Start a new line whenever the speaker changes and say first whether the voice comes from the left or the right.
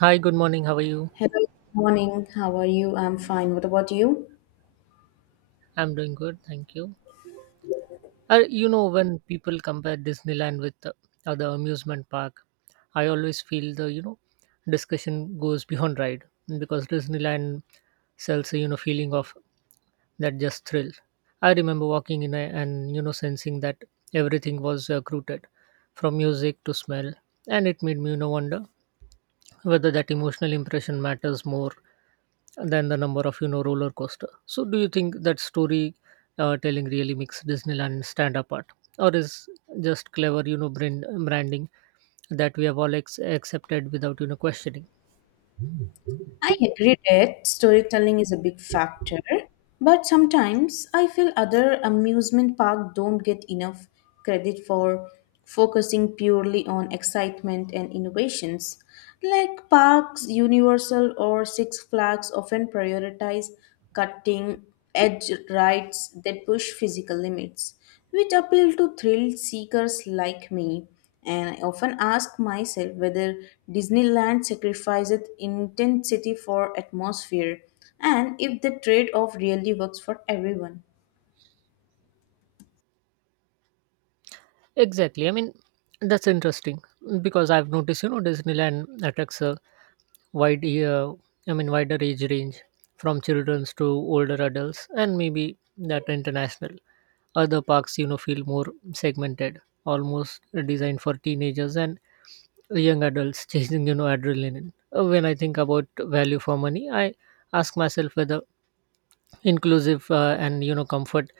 right: Hi, good morning. How are you?
left: Hello, good morning. How are you? I'm fine. What about you?
right: I'm doing good, thank you. When people compare Disneyland with other amusement park, I always feel the discussion goes beyond ride because Disneyland sells a feeling of that just thrill. I remember walking in and sensing that everything was rooted, from music to smell, and it made me wonder whether that emotional impression matters more than the number of roller coaster. So do you think that story telling really makes Disneyland stand apart, or is just clever branding that we have all accepted without questioning?
left: I agree that storytelling is a big factor, but sometimes I feel other amusement parks don't get enough credit for focusing purely on excitement and innovations. Like parks, Universal, or Six Flags often prioritize cutting edge rides that push physical limits. Which appeal to thrill seekers like me. And I often ask myself whether Disneyland sacrifices intensity for atmosphere and if the trade off really works for everyone.
right: Exactly, I mean, that's interesting, because I've noticed Disneyland attracts a wide I mean, wider age range from children's to older adults, and maybe that international. Other parks, feel more segmented, almost designed for teenagers and young adults chasing, adrenaline. When I think about value for money, I ask myself whether inclusive and comfort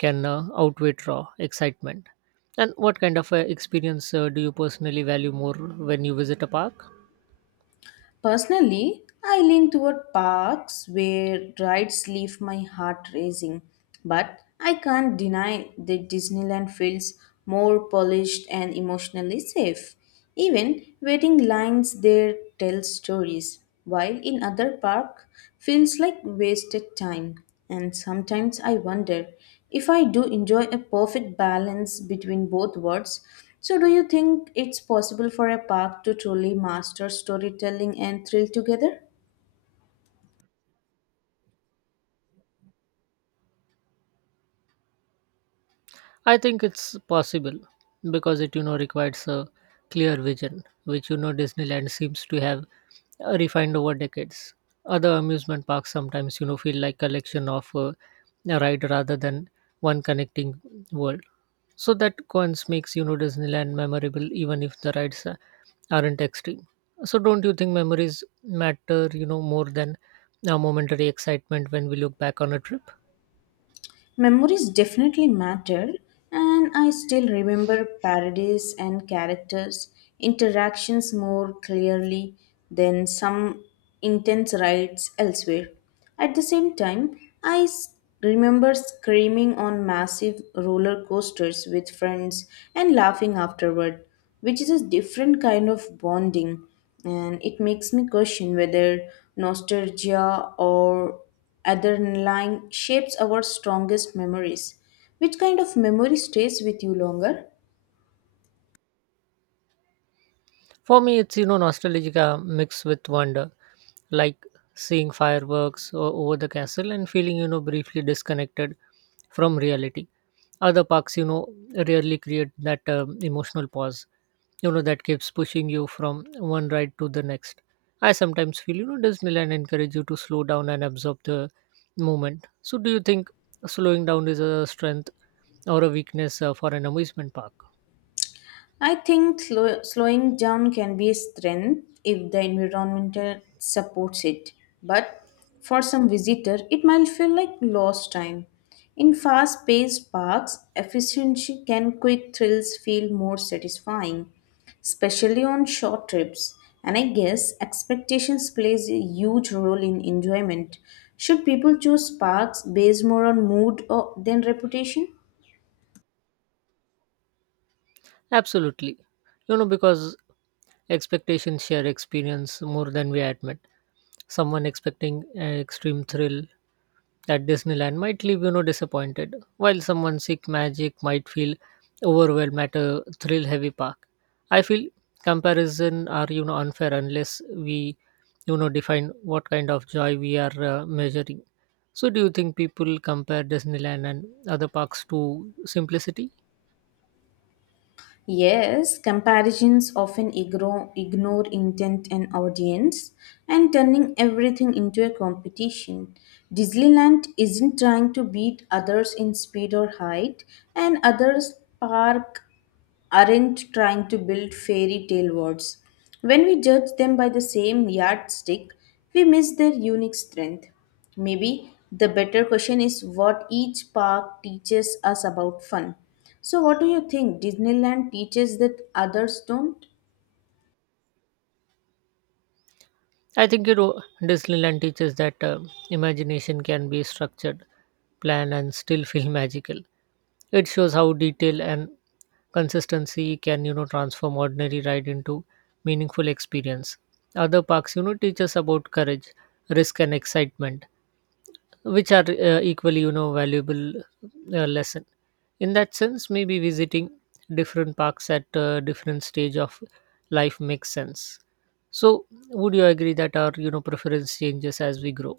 right: can outweigh raw excitement. And what kind of experience do you personally value more when you visit a park?
left: Personally, I lean toward parks where rides leave my heart racing, but I can't deny that Disneyland feels more polished and emotionally safe. Even waiting lines there tell stories, while in other park feels like wasted time. And sometimes I wonder if I do enjoy a perfect balance between both worlds so, do you think it's possible for a park to truly master storytelling and thrill together?
right: I think it's possible because it requires a clear vision, which Disneyland seems to have refined over decades. Other amusement parks sometimes feel like collection of a ride rather than one connecting world. So that cons makes Disneyland memorable even if the rides aren't extreme. So don't you think memories matter more than a momentary excitement when we look back on a trip?
left: Memories definitely matter, and I still remember parodies and characters' interactions more clearly than some intense rides elsewhere. At the same time, remember screaming on massive roller coasters with friends and laughing afterward, which is a different kind of bonding, and it makes me question whether nostalgia or adrenaline shapes our strongest memories. Which kind of memory stays with you longer?
right: For me, it's nostalgia mixed with wonder, like seeing fireworks over the castle and feeling briefly disconnected from reality. Other parks, rarely create that emotional pause, that keeps pushing you from one ride to the next. I sometimes feel Disneyland encourage you to slow down and absorb the moment. So, do you think slowing down is a strength or a weakness for an amusement park?
left: I think slowing down can be a strength if the environment supports it. But for some visitor, it might feel like lost time. In fast-paced parks, efficiency can quick thrills feel more satisfying, especially on short trips. And I guess expectations plays a huge role in enjoyment. Should people choose parks based more on mood or than reputation?
right: Absolutely. Because expectations share experience more than we admit. Someone expecting an extreme thrill at Disneyland might leave disappointed, while someone seek magic might feel overwhelmed at a thrill-heavy park. I feel comparison are unfair unless we define what kind of joy we are measuring. So, do you think people compare Disneyland and other parks to simplicity?
left: Yes, comparisons often ignore intent and audience and turning everything into a competition. Disneyland isn't trying to beat others in speed or height, and others park aren't trying to build fairy tale worlds. When we judge them by the same yardstick, we miss their unique strength. Maybe the better question is what each park teaches us about fun. So, what do you think Disneyland teaches that others don't?
right: I think Disneyland teaches that imagination can be structured, planned, and still feel magical. It shows how detail and consistency can transform ordinary ride into meaningful experience. Other parks teach us about courage, risk, and excitement, which are equally valuable lesson. In that sense, maybe visiting different parks at different stage of life makes sense. So would you agree that our preference changes as we grow?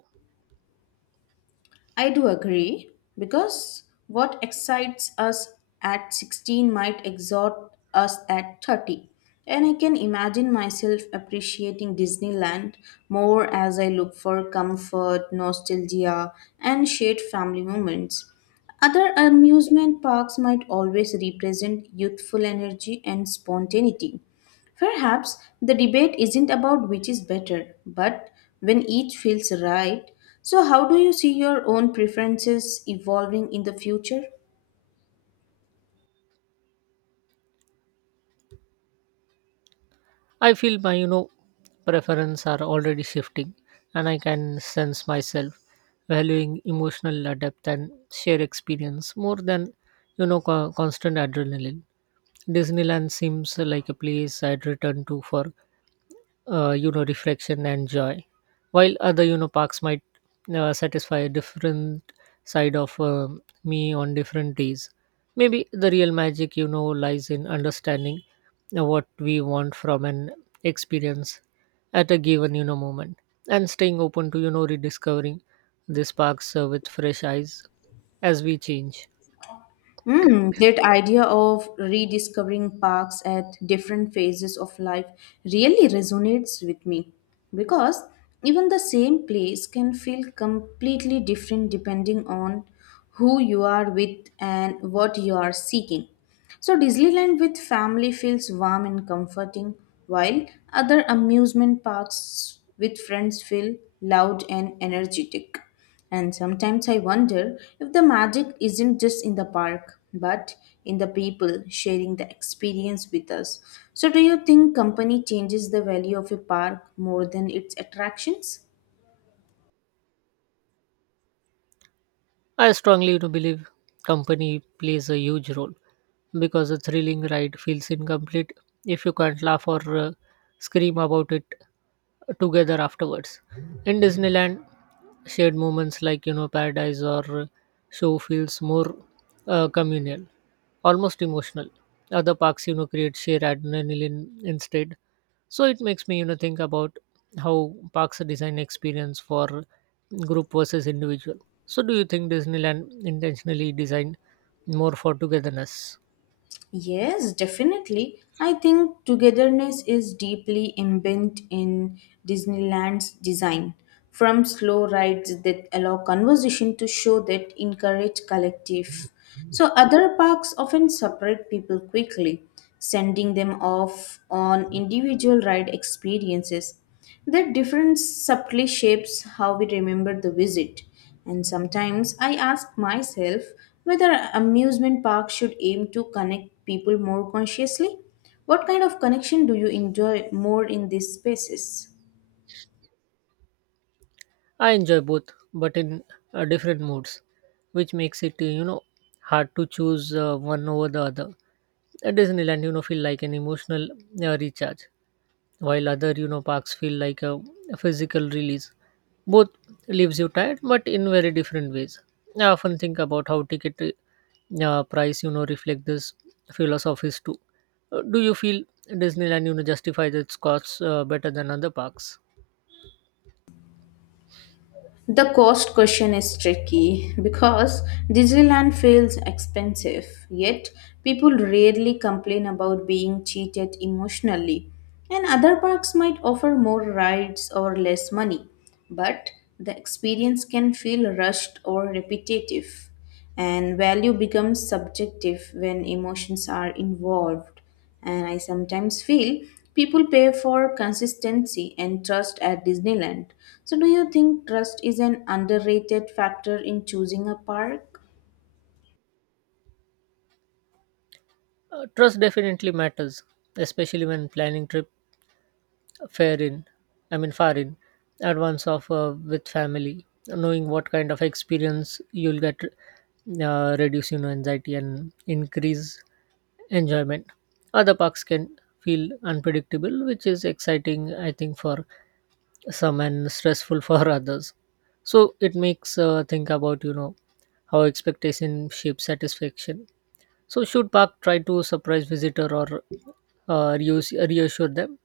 left: I do agree because what excites us at 16 might exhort us at 30. And I can imagine myself appreciating Disneyland more as I look for comfort, nostalgia, and shared family moments. Other amusement parks might always represent youthful energy and spontaneity. Perhaps the debate isn't about which is better, but when each feels right. So, how do you see your own preferences evolving in the future?
right: I feel my preference are already shifting, and I can sense myself valuing emotional depth and shared experience more than constant adrenaline. Disneyland seems like a place I'd return to for reflection and joy, while other parks might satisfy a different side of me on different days. Maybe the real magic lies in understanding what we want from an experience at a given moment, and staying open to rediscovering this parks with fresh eyes as we change.
left: Hmm, that idea of rediscovering parks at different phases of life really resonates with me because even the same place can feel completely different depending on who you are with and what you are seeking. So Disneyland with family feels warm and comforting, while other amusement parks with friends feel loud and energetic. And sometimes I wonder if the magic isn't just in the park, but in the people sharing the experience with us. So, do you think company changes the value of a park more than its attractions?
right: I strongly believe company plays a huge role because a thrilling ride feels incomplete if you can't laugh or scream about it together afterwards. In Disneyland, shared moments like paradise or show feels more communal, almost emotional. Other parks create sheer adrenaline instead, so it makes me think about how parks design experience for group versus individual. So do you think Disneyland intentionally designed more for togetherness?
left: Yes, definitely. I think togetherness is deeply embedded in Disneyland's design. From slow rides that allow conversation to show that encourage collective. So, other parks often separate people quickly, sending them off on individual ride experiences. That difference subtly shapes how we remember the visit. And sometimes I ask myself whether amusement parks should aim to connect people more consciously. What kind of connection do you enjoy more in these spaces?
right: I enjoy both, but in different moods, which makes it hard to choose one over the other. At Disneyland feel like an emotional recharge, while other parks feel like a physical release. Both leaves you tired, but in very different ways. I often think about how ticket price reflect this philosophies too. Do you feel Disneyland justifies its costs better than other parks?
left: The cost question is tricky because Disneyland feels expensive, yet people rarely complain about being cheated emotionally. And other parks might offer more rides or less money, but the experience can feel rushed or repetitive and value becomes subjective when emotions are involved and I sometimes feel people pay for consistency and trust at Disneyland. So, do you think trust is an underrated factor in choosing a park?
right: Uh, trust definitely matters, especially when planning trips. Fair in I mean, far in advance of with family, knowing what kind of experience you'll get reduce anxiety and increase enjoyment. Other parks can feel unpredictable, which is exciting, I think, for some and stressful for others. So it makes think about how expectation shapes satisfaction. So should park try to surprise visitor or reassure them?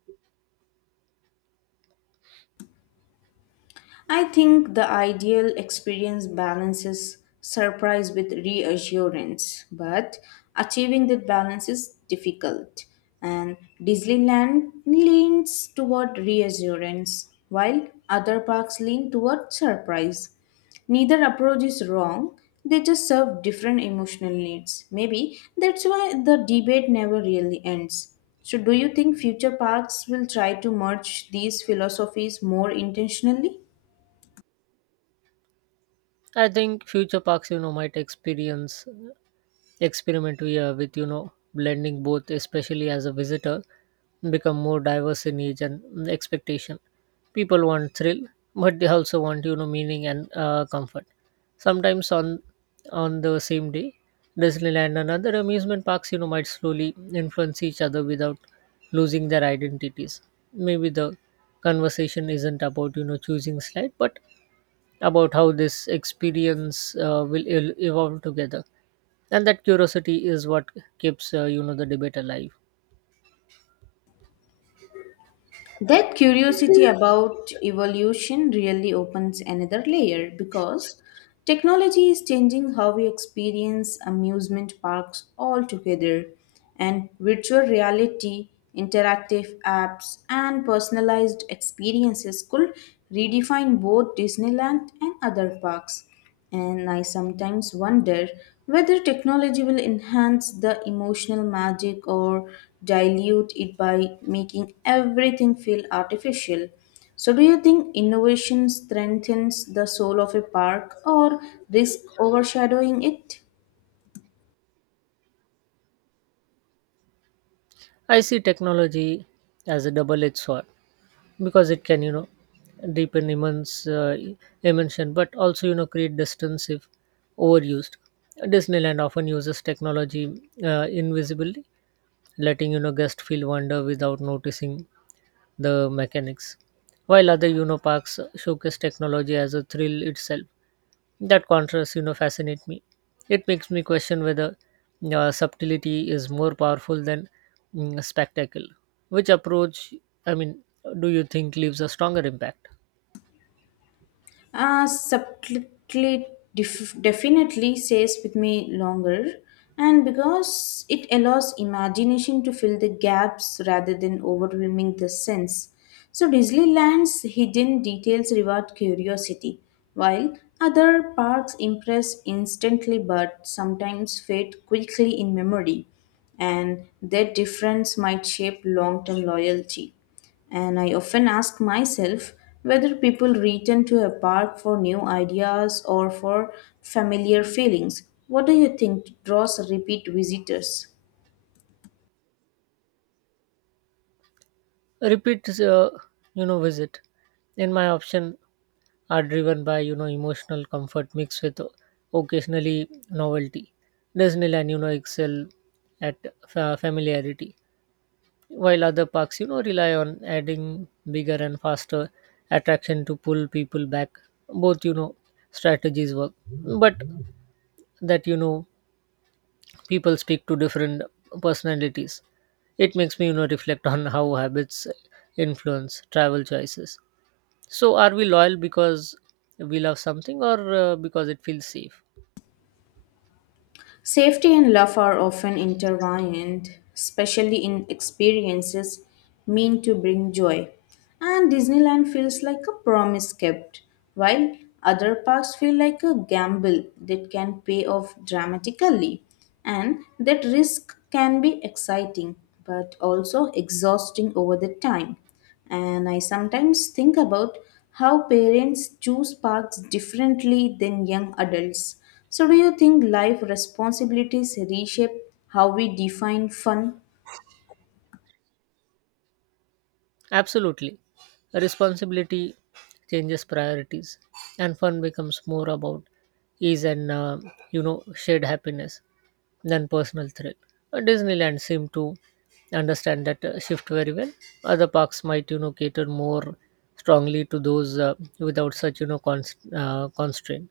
left: I think the ideal experience balances surprise with reassurance, but achieving that balance is difficult. And Disneyland leans toward reassurance, while other parks lean toward surprise. Neither approach is wrong, they just serve different emotional needs. Maybe that's why the debate never really ends. So, do you think future parks will try to merge these philosophies more intentionally?
right: I think future parks, might experience experiment here with blending both, especially as a visitor, become more diverse in age and expectation. People want thrill, but they also want meaning and comfort. Sometimes on the same day, Disneyland and other amusement parks, might slowly influence each other without losing their identities. Maybe the conversation isn't about choosing slide, but about how this experience will evolve together, and that curiosity is what keeps the debate alive.
left: That curiosity about evolution really opens another layer because technology is changing how we experience amusement parks altogether, and virtual reality, interactive apps, and personalized experiences could redefine both Disneyland and other parks. And I sometimes wonder whether technology will enhance the emotional magic or dilute it by making everything feel artificial. So, do you think innovation strengthens the soul of a park or risk overshadowing it?
right: I see technology as a double edged sword because it can deepen immense immersion, but also create distance if overused. Disneyland often uses technology invisibly, letting guests feel wonder without noticing the mechanics, while other parks showcase technology as a thrill itself. That contrast, fascinates me. It makes me question whether subtlety is more powerful than spectacle. Which approach, I mean, do you think leaves a stronger impact?
left: Subtly definitely stays with me longer, and because it allows imagination to fill the gaps rather than overwhelming the sense. So, Disneyland's hidden details reward curiosity, while other parks impress instantly but sometimes fade quickly in memory, and that difference might shape long term loyalty. And I often ask myself whether people return to a park for new ideas or for familiar feelings. What do you think draws repeat visitors?
right: Repeat, visit. In my option, are driven by emotional comfort mixed with occasionally novelty. Disneyland, excel at familiarity, while other parks rely on adding bigger and faster attraction to pull people back. Both strategies work, but that people speak to different personalities. It makes me reflect on how habits influence travel choices. So are we loyal because we love something or because it feels safe?
left: Safety and love are often intertwined, especially in experiences meant to bring joy. And Disneyland feels like a promise kept, while other parks feel like a gamble that can pay off dramatically. And that risk can be exciting, but also exhausting over the time. And I sometimes think about how parents choose paths differently than young adults. So, do you think life responsibilities reshape how we define fun?
right: Absolutely. Responsibility changes priorities, and fun becomes more about ease and shared happiness than personal thrill. Disneyland seemed to understand that shift very well. Other parks might cater more strongly to those without such constraint.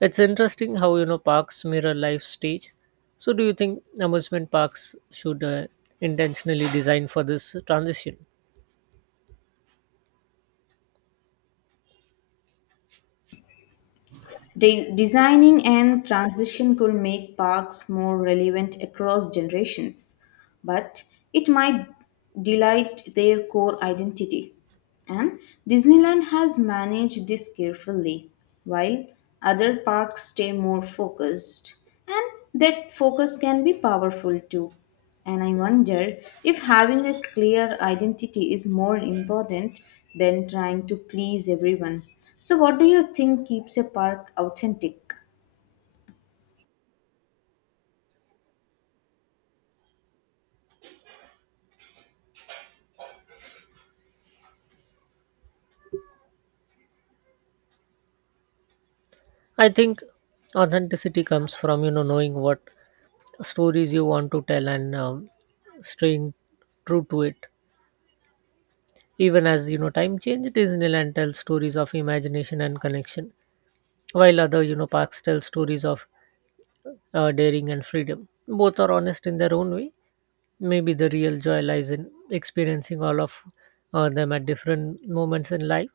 right: It's interesting how parks mirror life stage. So, do you think amusement parks should intentionally design for this transition?
left: Designing and transition could make parks more relevant across generations, but it might delight their core identity. And Disneyland has managed this carefully, while other parks stay more focused. And that focus can be powerful too. And I wonder if having a clear identity is more important than trying to please everyone. So, what do you think keeps a park authentic?
right: I think authenticity comes from knowing what stories you want to tell and staying true to it. Even as time change, Disneyland tells stories of imagination and connection, while other parks tell stories of daring and freedom. Both are honest in their own way. Maybe the real joy lies in experiencing all of them at different moments in life,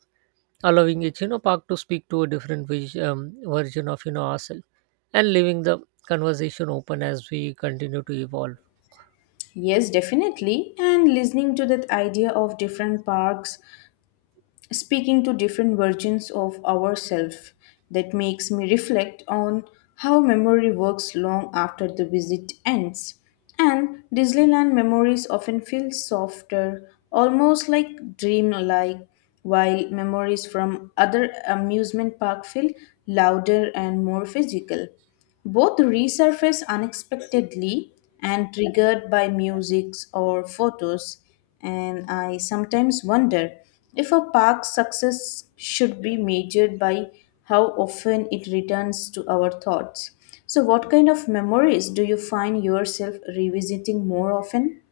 right: allowing each park to speak to a different version of ourselves, and leaving the conversation open as we continue to evolve.
left: Yes, definitely. And listening to that idea of different parks speaking to different versions of ourselves that makes me reflect on how memory works long after the visit ends. And Disneyland memories often feel softer, almost like dream-like, while memories from other amusement park feel louder and more physical. Both resurface unexpectedly and triggered by musics or photos, and I sometimes wonder if a park's success should be measured by how often it returns to our thoughts. So, what kind of memories do you find yourself revisiting more often?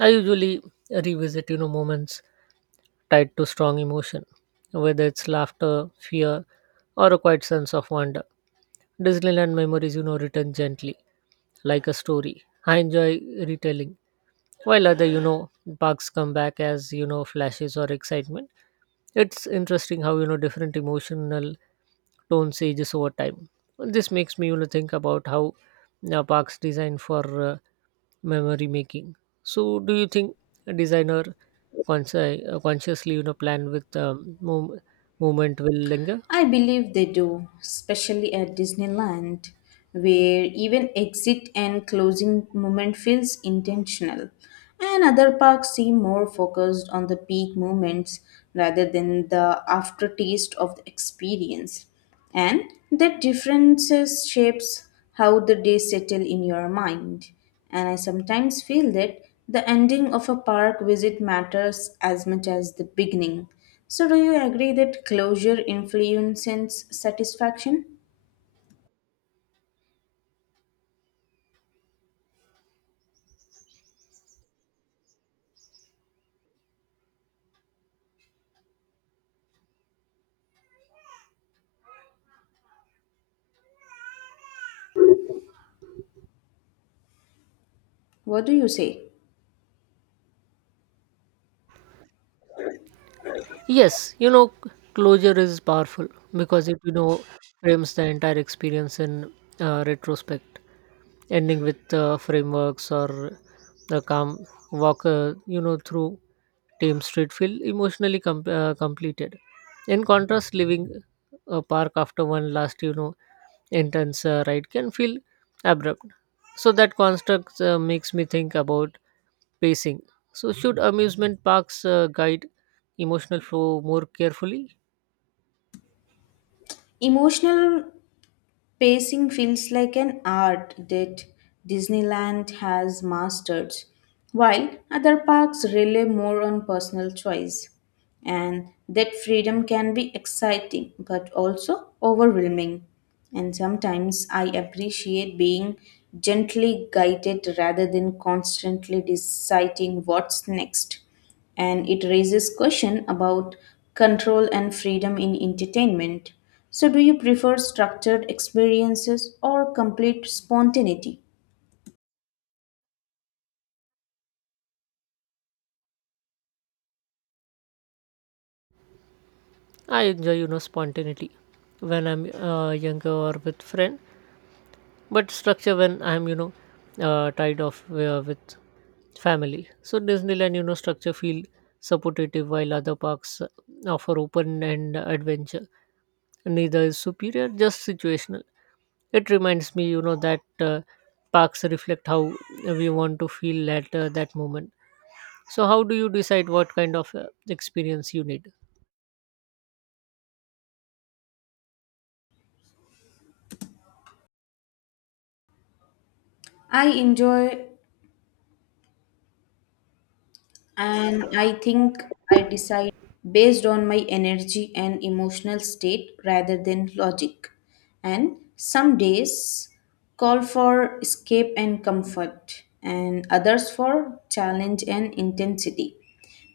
right: I usually revisit moments tied to strong emotion, whether it's laughter, fear, or a quiet sense of wonder. Disneyland memories written gently, like a story I enjoy retelling, while other parks come back as flashes or excitement. It's interesting how different emotional tones ages over time. This makes me think about how parks designed for memory making. So, do you think a designer consciously plan with movement will linger?
left: I believe they do, especially at Disneyland, where even exit and closing moment feels intentional. And other parks seem more focused on the peak moments rather than the aftertaste of the experience. And that differences shapes how the day settle in your mind. And I sometimes feel that the ending of a park visit matters as much as the beginning. So, do you agree that closure influences satisfaction? What do you say?
right: Yes, closure is powerful because it, frames the entire experience in retrospect, ending with frameworks or the calm walk, through Tame Street feel emotionally completed. In contrast, leaving a park after one last, intense ride can feel abrupt. So that construct makes me think about pacing. So, should amusement parks guide emotional flow more carefully?
left: Emotional pacing feels like an art that Disneyland has mastered, while other parks rely more on personal choice. And that freedom can be exciting but also overwhelming. And sometimes I appreciate being gently guided rather than constantly deciding what's next and it raises question about control and freedom in entertainment. So, do you prefer structured experiences or complete spontaneity?
right: I enjoy, spontaneity when I'm younger or with friend, but structure when I'm, tied off with family. So Disneyland, structure feel supportive while other parks offer open and adventure. Neither is superior, just situational. It reminds me, that parks reflect how we want to feel at that moment. So, how do you decide what kind of experience you need?
left: I enjoy and I think I decide based on my energy and emotional state rather than logic. And some days call for escape and comfort, and others for challenge and intensity.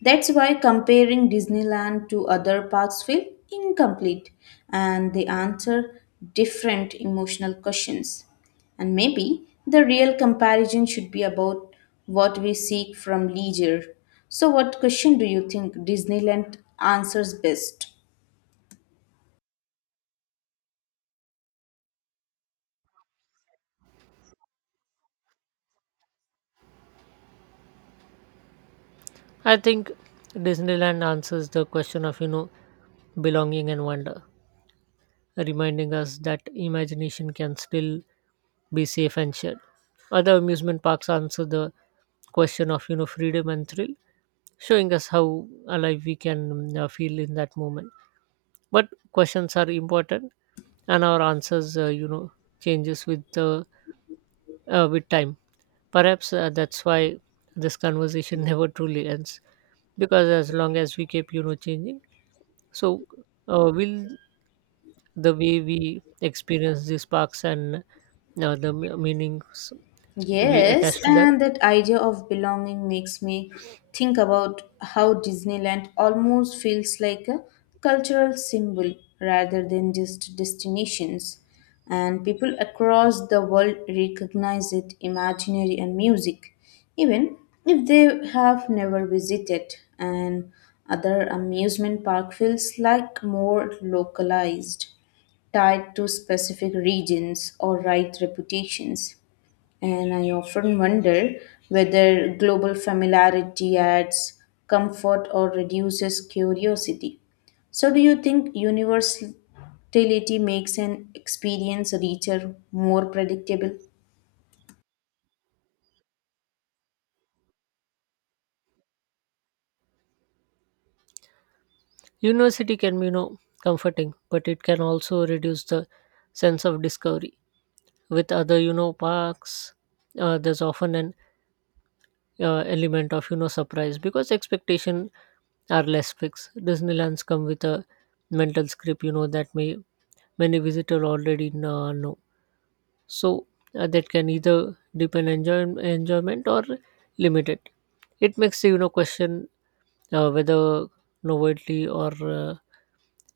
left: That's why comparing Disneyland to other parks feel incomplete and they answer different emotional questions. And maybe the real comparison should be about what we seek from leisure. So, what question do you think Disneyland answers best?
right: I think Disneyland answers the question of, belonging and wonder, reminding us that imagination can still be safe and shared. Other amusement parks answer the question of, freedom and thrill, showing us how alive we can feel in that moment. But questions are important, and our answers, changes with the with time. Perhaps that's why this conversation never truly ends because as long as we keep changing, so will the way we experience these parks and the meanings we
left: Yes,
right: attach to them.
left: and that idea of belonging makes me think about how Disneyland almost feels like a cultural symbol rather than just destinations. And people across the world recognize it imaginary and music, even if they have never visited. And other amusement park feels like more localized, tied to specific regions or right reputations and I often wonder whether global familiarity adds comfort or reduces curiosity. So, do you think universality makes an experience richer, more predictable?
right: University can be comforting, but it can also reduce the sense of discovery. With other parks, there's often an element of surprise because expectation are less fixed. Disneyland's come with a mental script that may many visitors already know. So that can either deepen enjoyment or limit it. It makes question whether novelty or uh,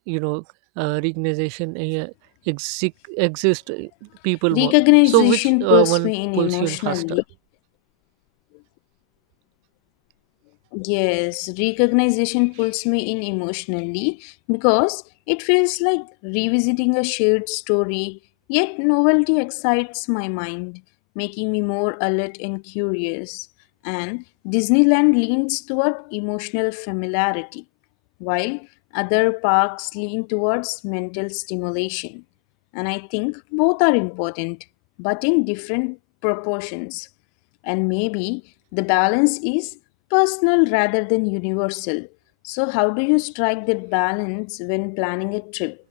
right: you know recognition yeah, exist people more. So which
left: Recognition pulls
right: one
left: me in
right: pulls you in faster?
left: emotionally. Yes, recognition pulls me in emotionally because it feels like revisiting a shared story, yet novelty excites my mind, making me more alert and curious. And Disneyland leans toward emotional familiarity, while other parks lean towards mental stimulation. And I think both are important, but in different proportions and maybe the balance is personal rather than universal. So, how do you strike that balance when planning a trip?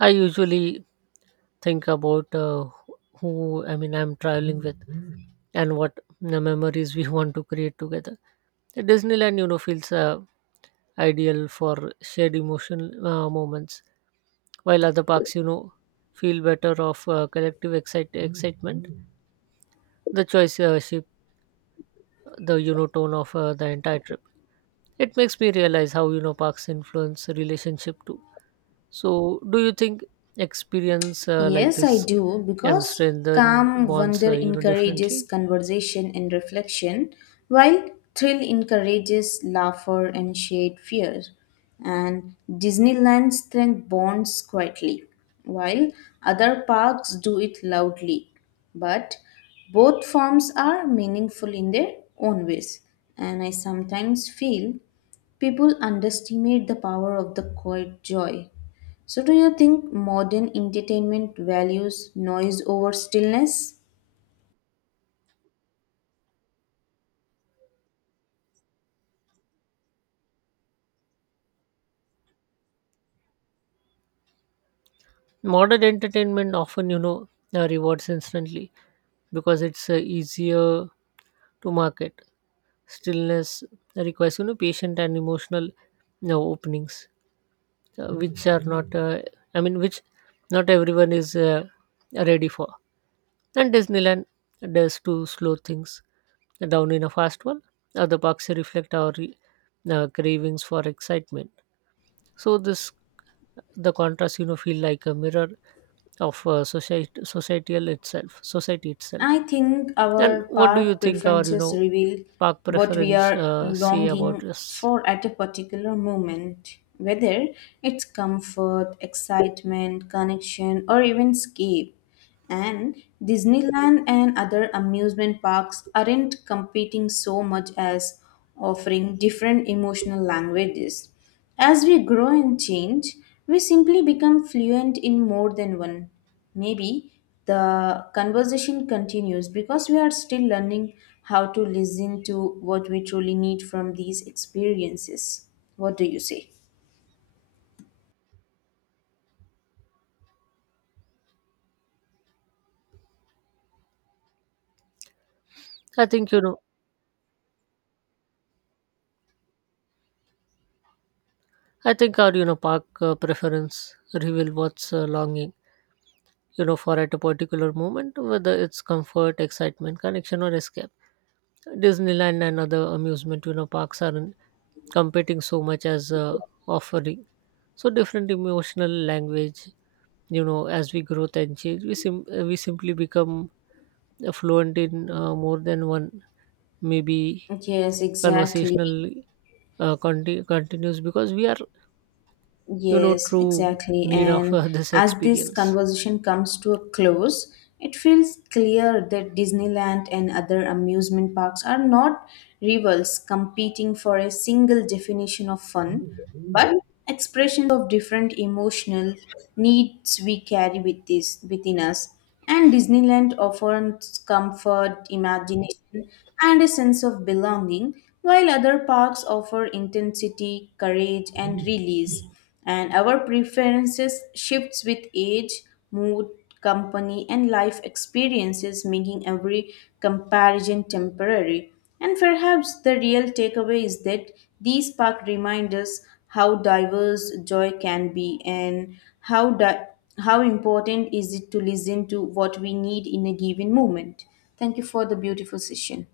right: I usually think about who I mean, I'm traveling with and what memories we want to create together. Disneyland, feels ideal for shared emotional moments, while other parks, feel better of collective excitement. The choice shape the tone of the entire trip. It makes me realize how parks influence relationship too. So, do you think experience like
left: Yes, I
right: this
left: do,
right: can
left: because
right: strengthen
left: calm
right: bonds,
left: wonder encourages
right: differently?
left: conversation and reflection, while thrill encourages laughter and shared fear. And Disneyland strength bonds quietly, while other parks do it loudly. But both forms are meaningful in their own ways, and I sometimes feel people underestimate the power of the quiet joy. So, do you think modern entertainment values noise over stillness?
right: Modern entertainment often, rewards instantly because it's easier to market. Stillness requires patient and emotional openings which are not I mean, which not everyone is ready for, and Disneyland does to slow things down in a fast one. Other parks reflect our cravings for excitement, so this the contrast feel like a mirror of society itself.
left: I think
right: And
left: our
right: what do you
left: part
right: think our
left: preferences reveal
right: park
left: what we
right: preference
left: are
right: say about
left: longing
right: this?
left: for at a particular moment, whether it's comfort, excitement, connection, or even escape. And Disneyland and other amusement parks aren't competing so much as offering different emotional languages. As we grow and change, we simply become fluent in more than one. Maybe the conversation continues because we are still learning how to listen to what we truly need from these experiences. What do you say?
right: I think, you know, I think our, park preference reveal what's longing, for at a particular moment, whether it's comfort, excitement, connection, or escape. Disneyland and other amusement, parks aren't competing so much as offering. So different emotional language, as we grow and change, we simply become fluent in more than one, maybe
left: Yes, exactly.
right: conversational continues because we are
left: Yes,
right: true
left: exactly.
right: need of
left: And
right: this
left: as this
right: experience.
left: conversation comes to a close, it feels clear that Disneyland and other amusement parks are not rivals competing for a single definition of fun, but expressions of different emotional needs we carry with this within us. And Disneyland offers comfort, imagination, and a sense of belonging, while other parks offer intensity, courage, and release and our preferences shifts with age, mood, company and life experiences, making every comparison temporary and perhaps the real takeaway is that these park remind us how diverse joy can be and how di- how important is it to listen to what we need in a given moment. Thank you for the beautiful session.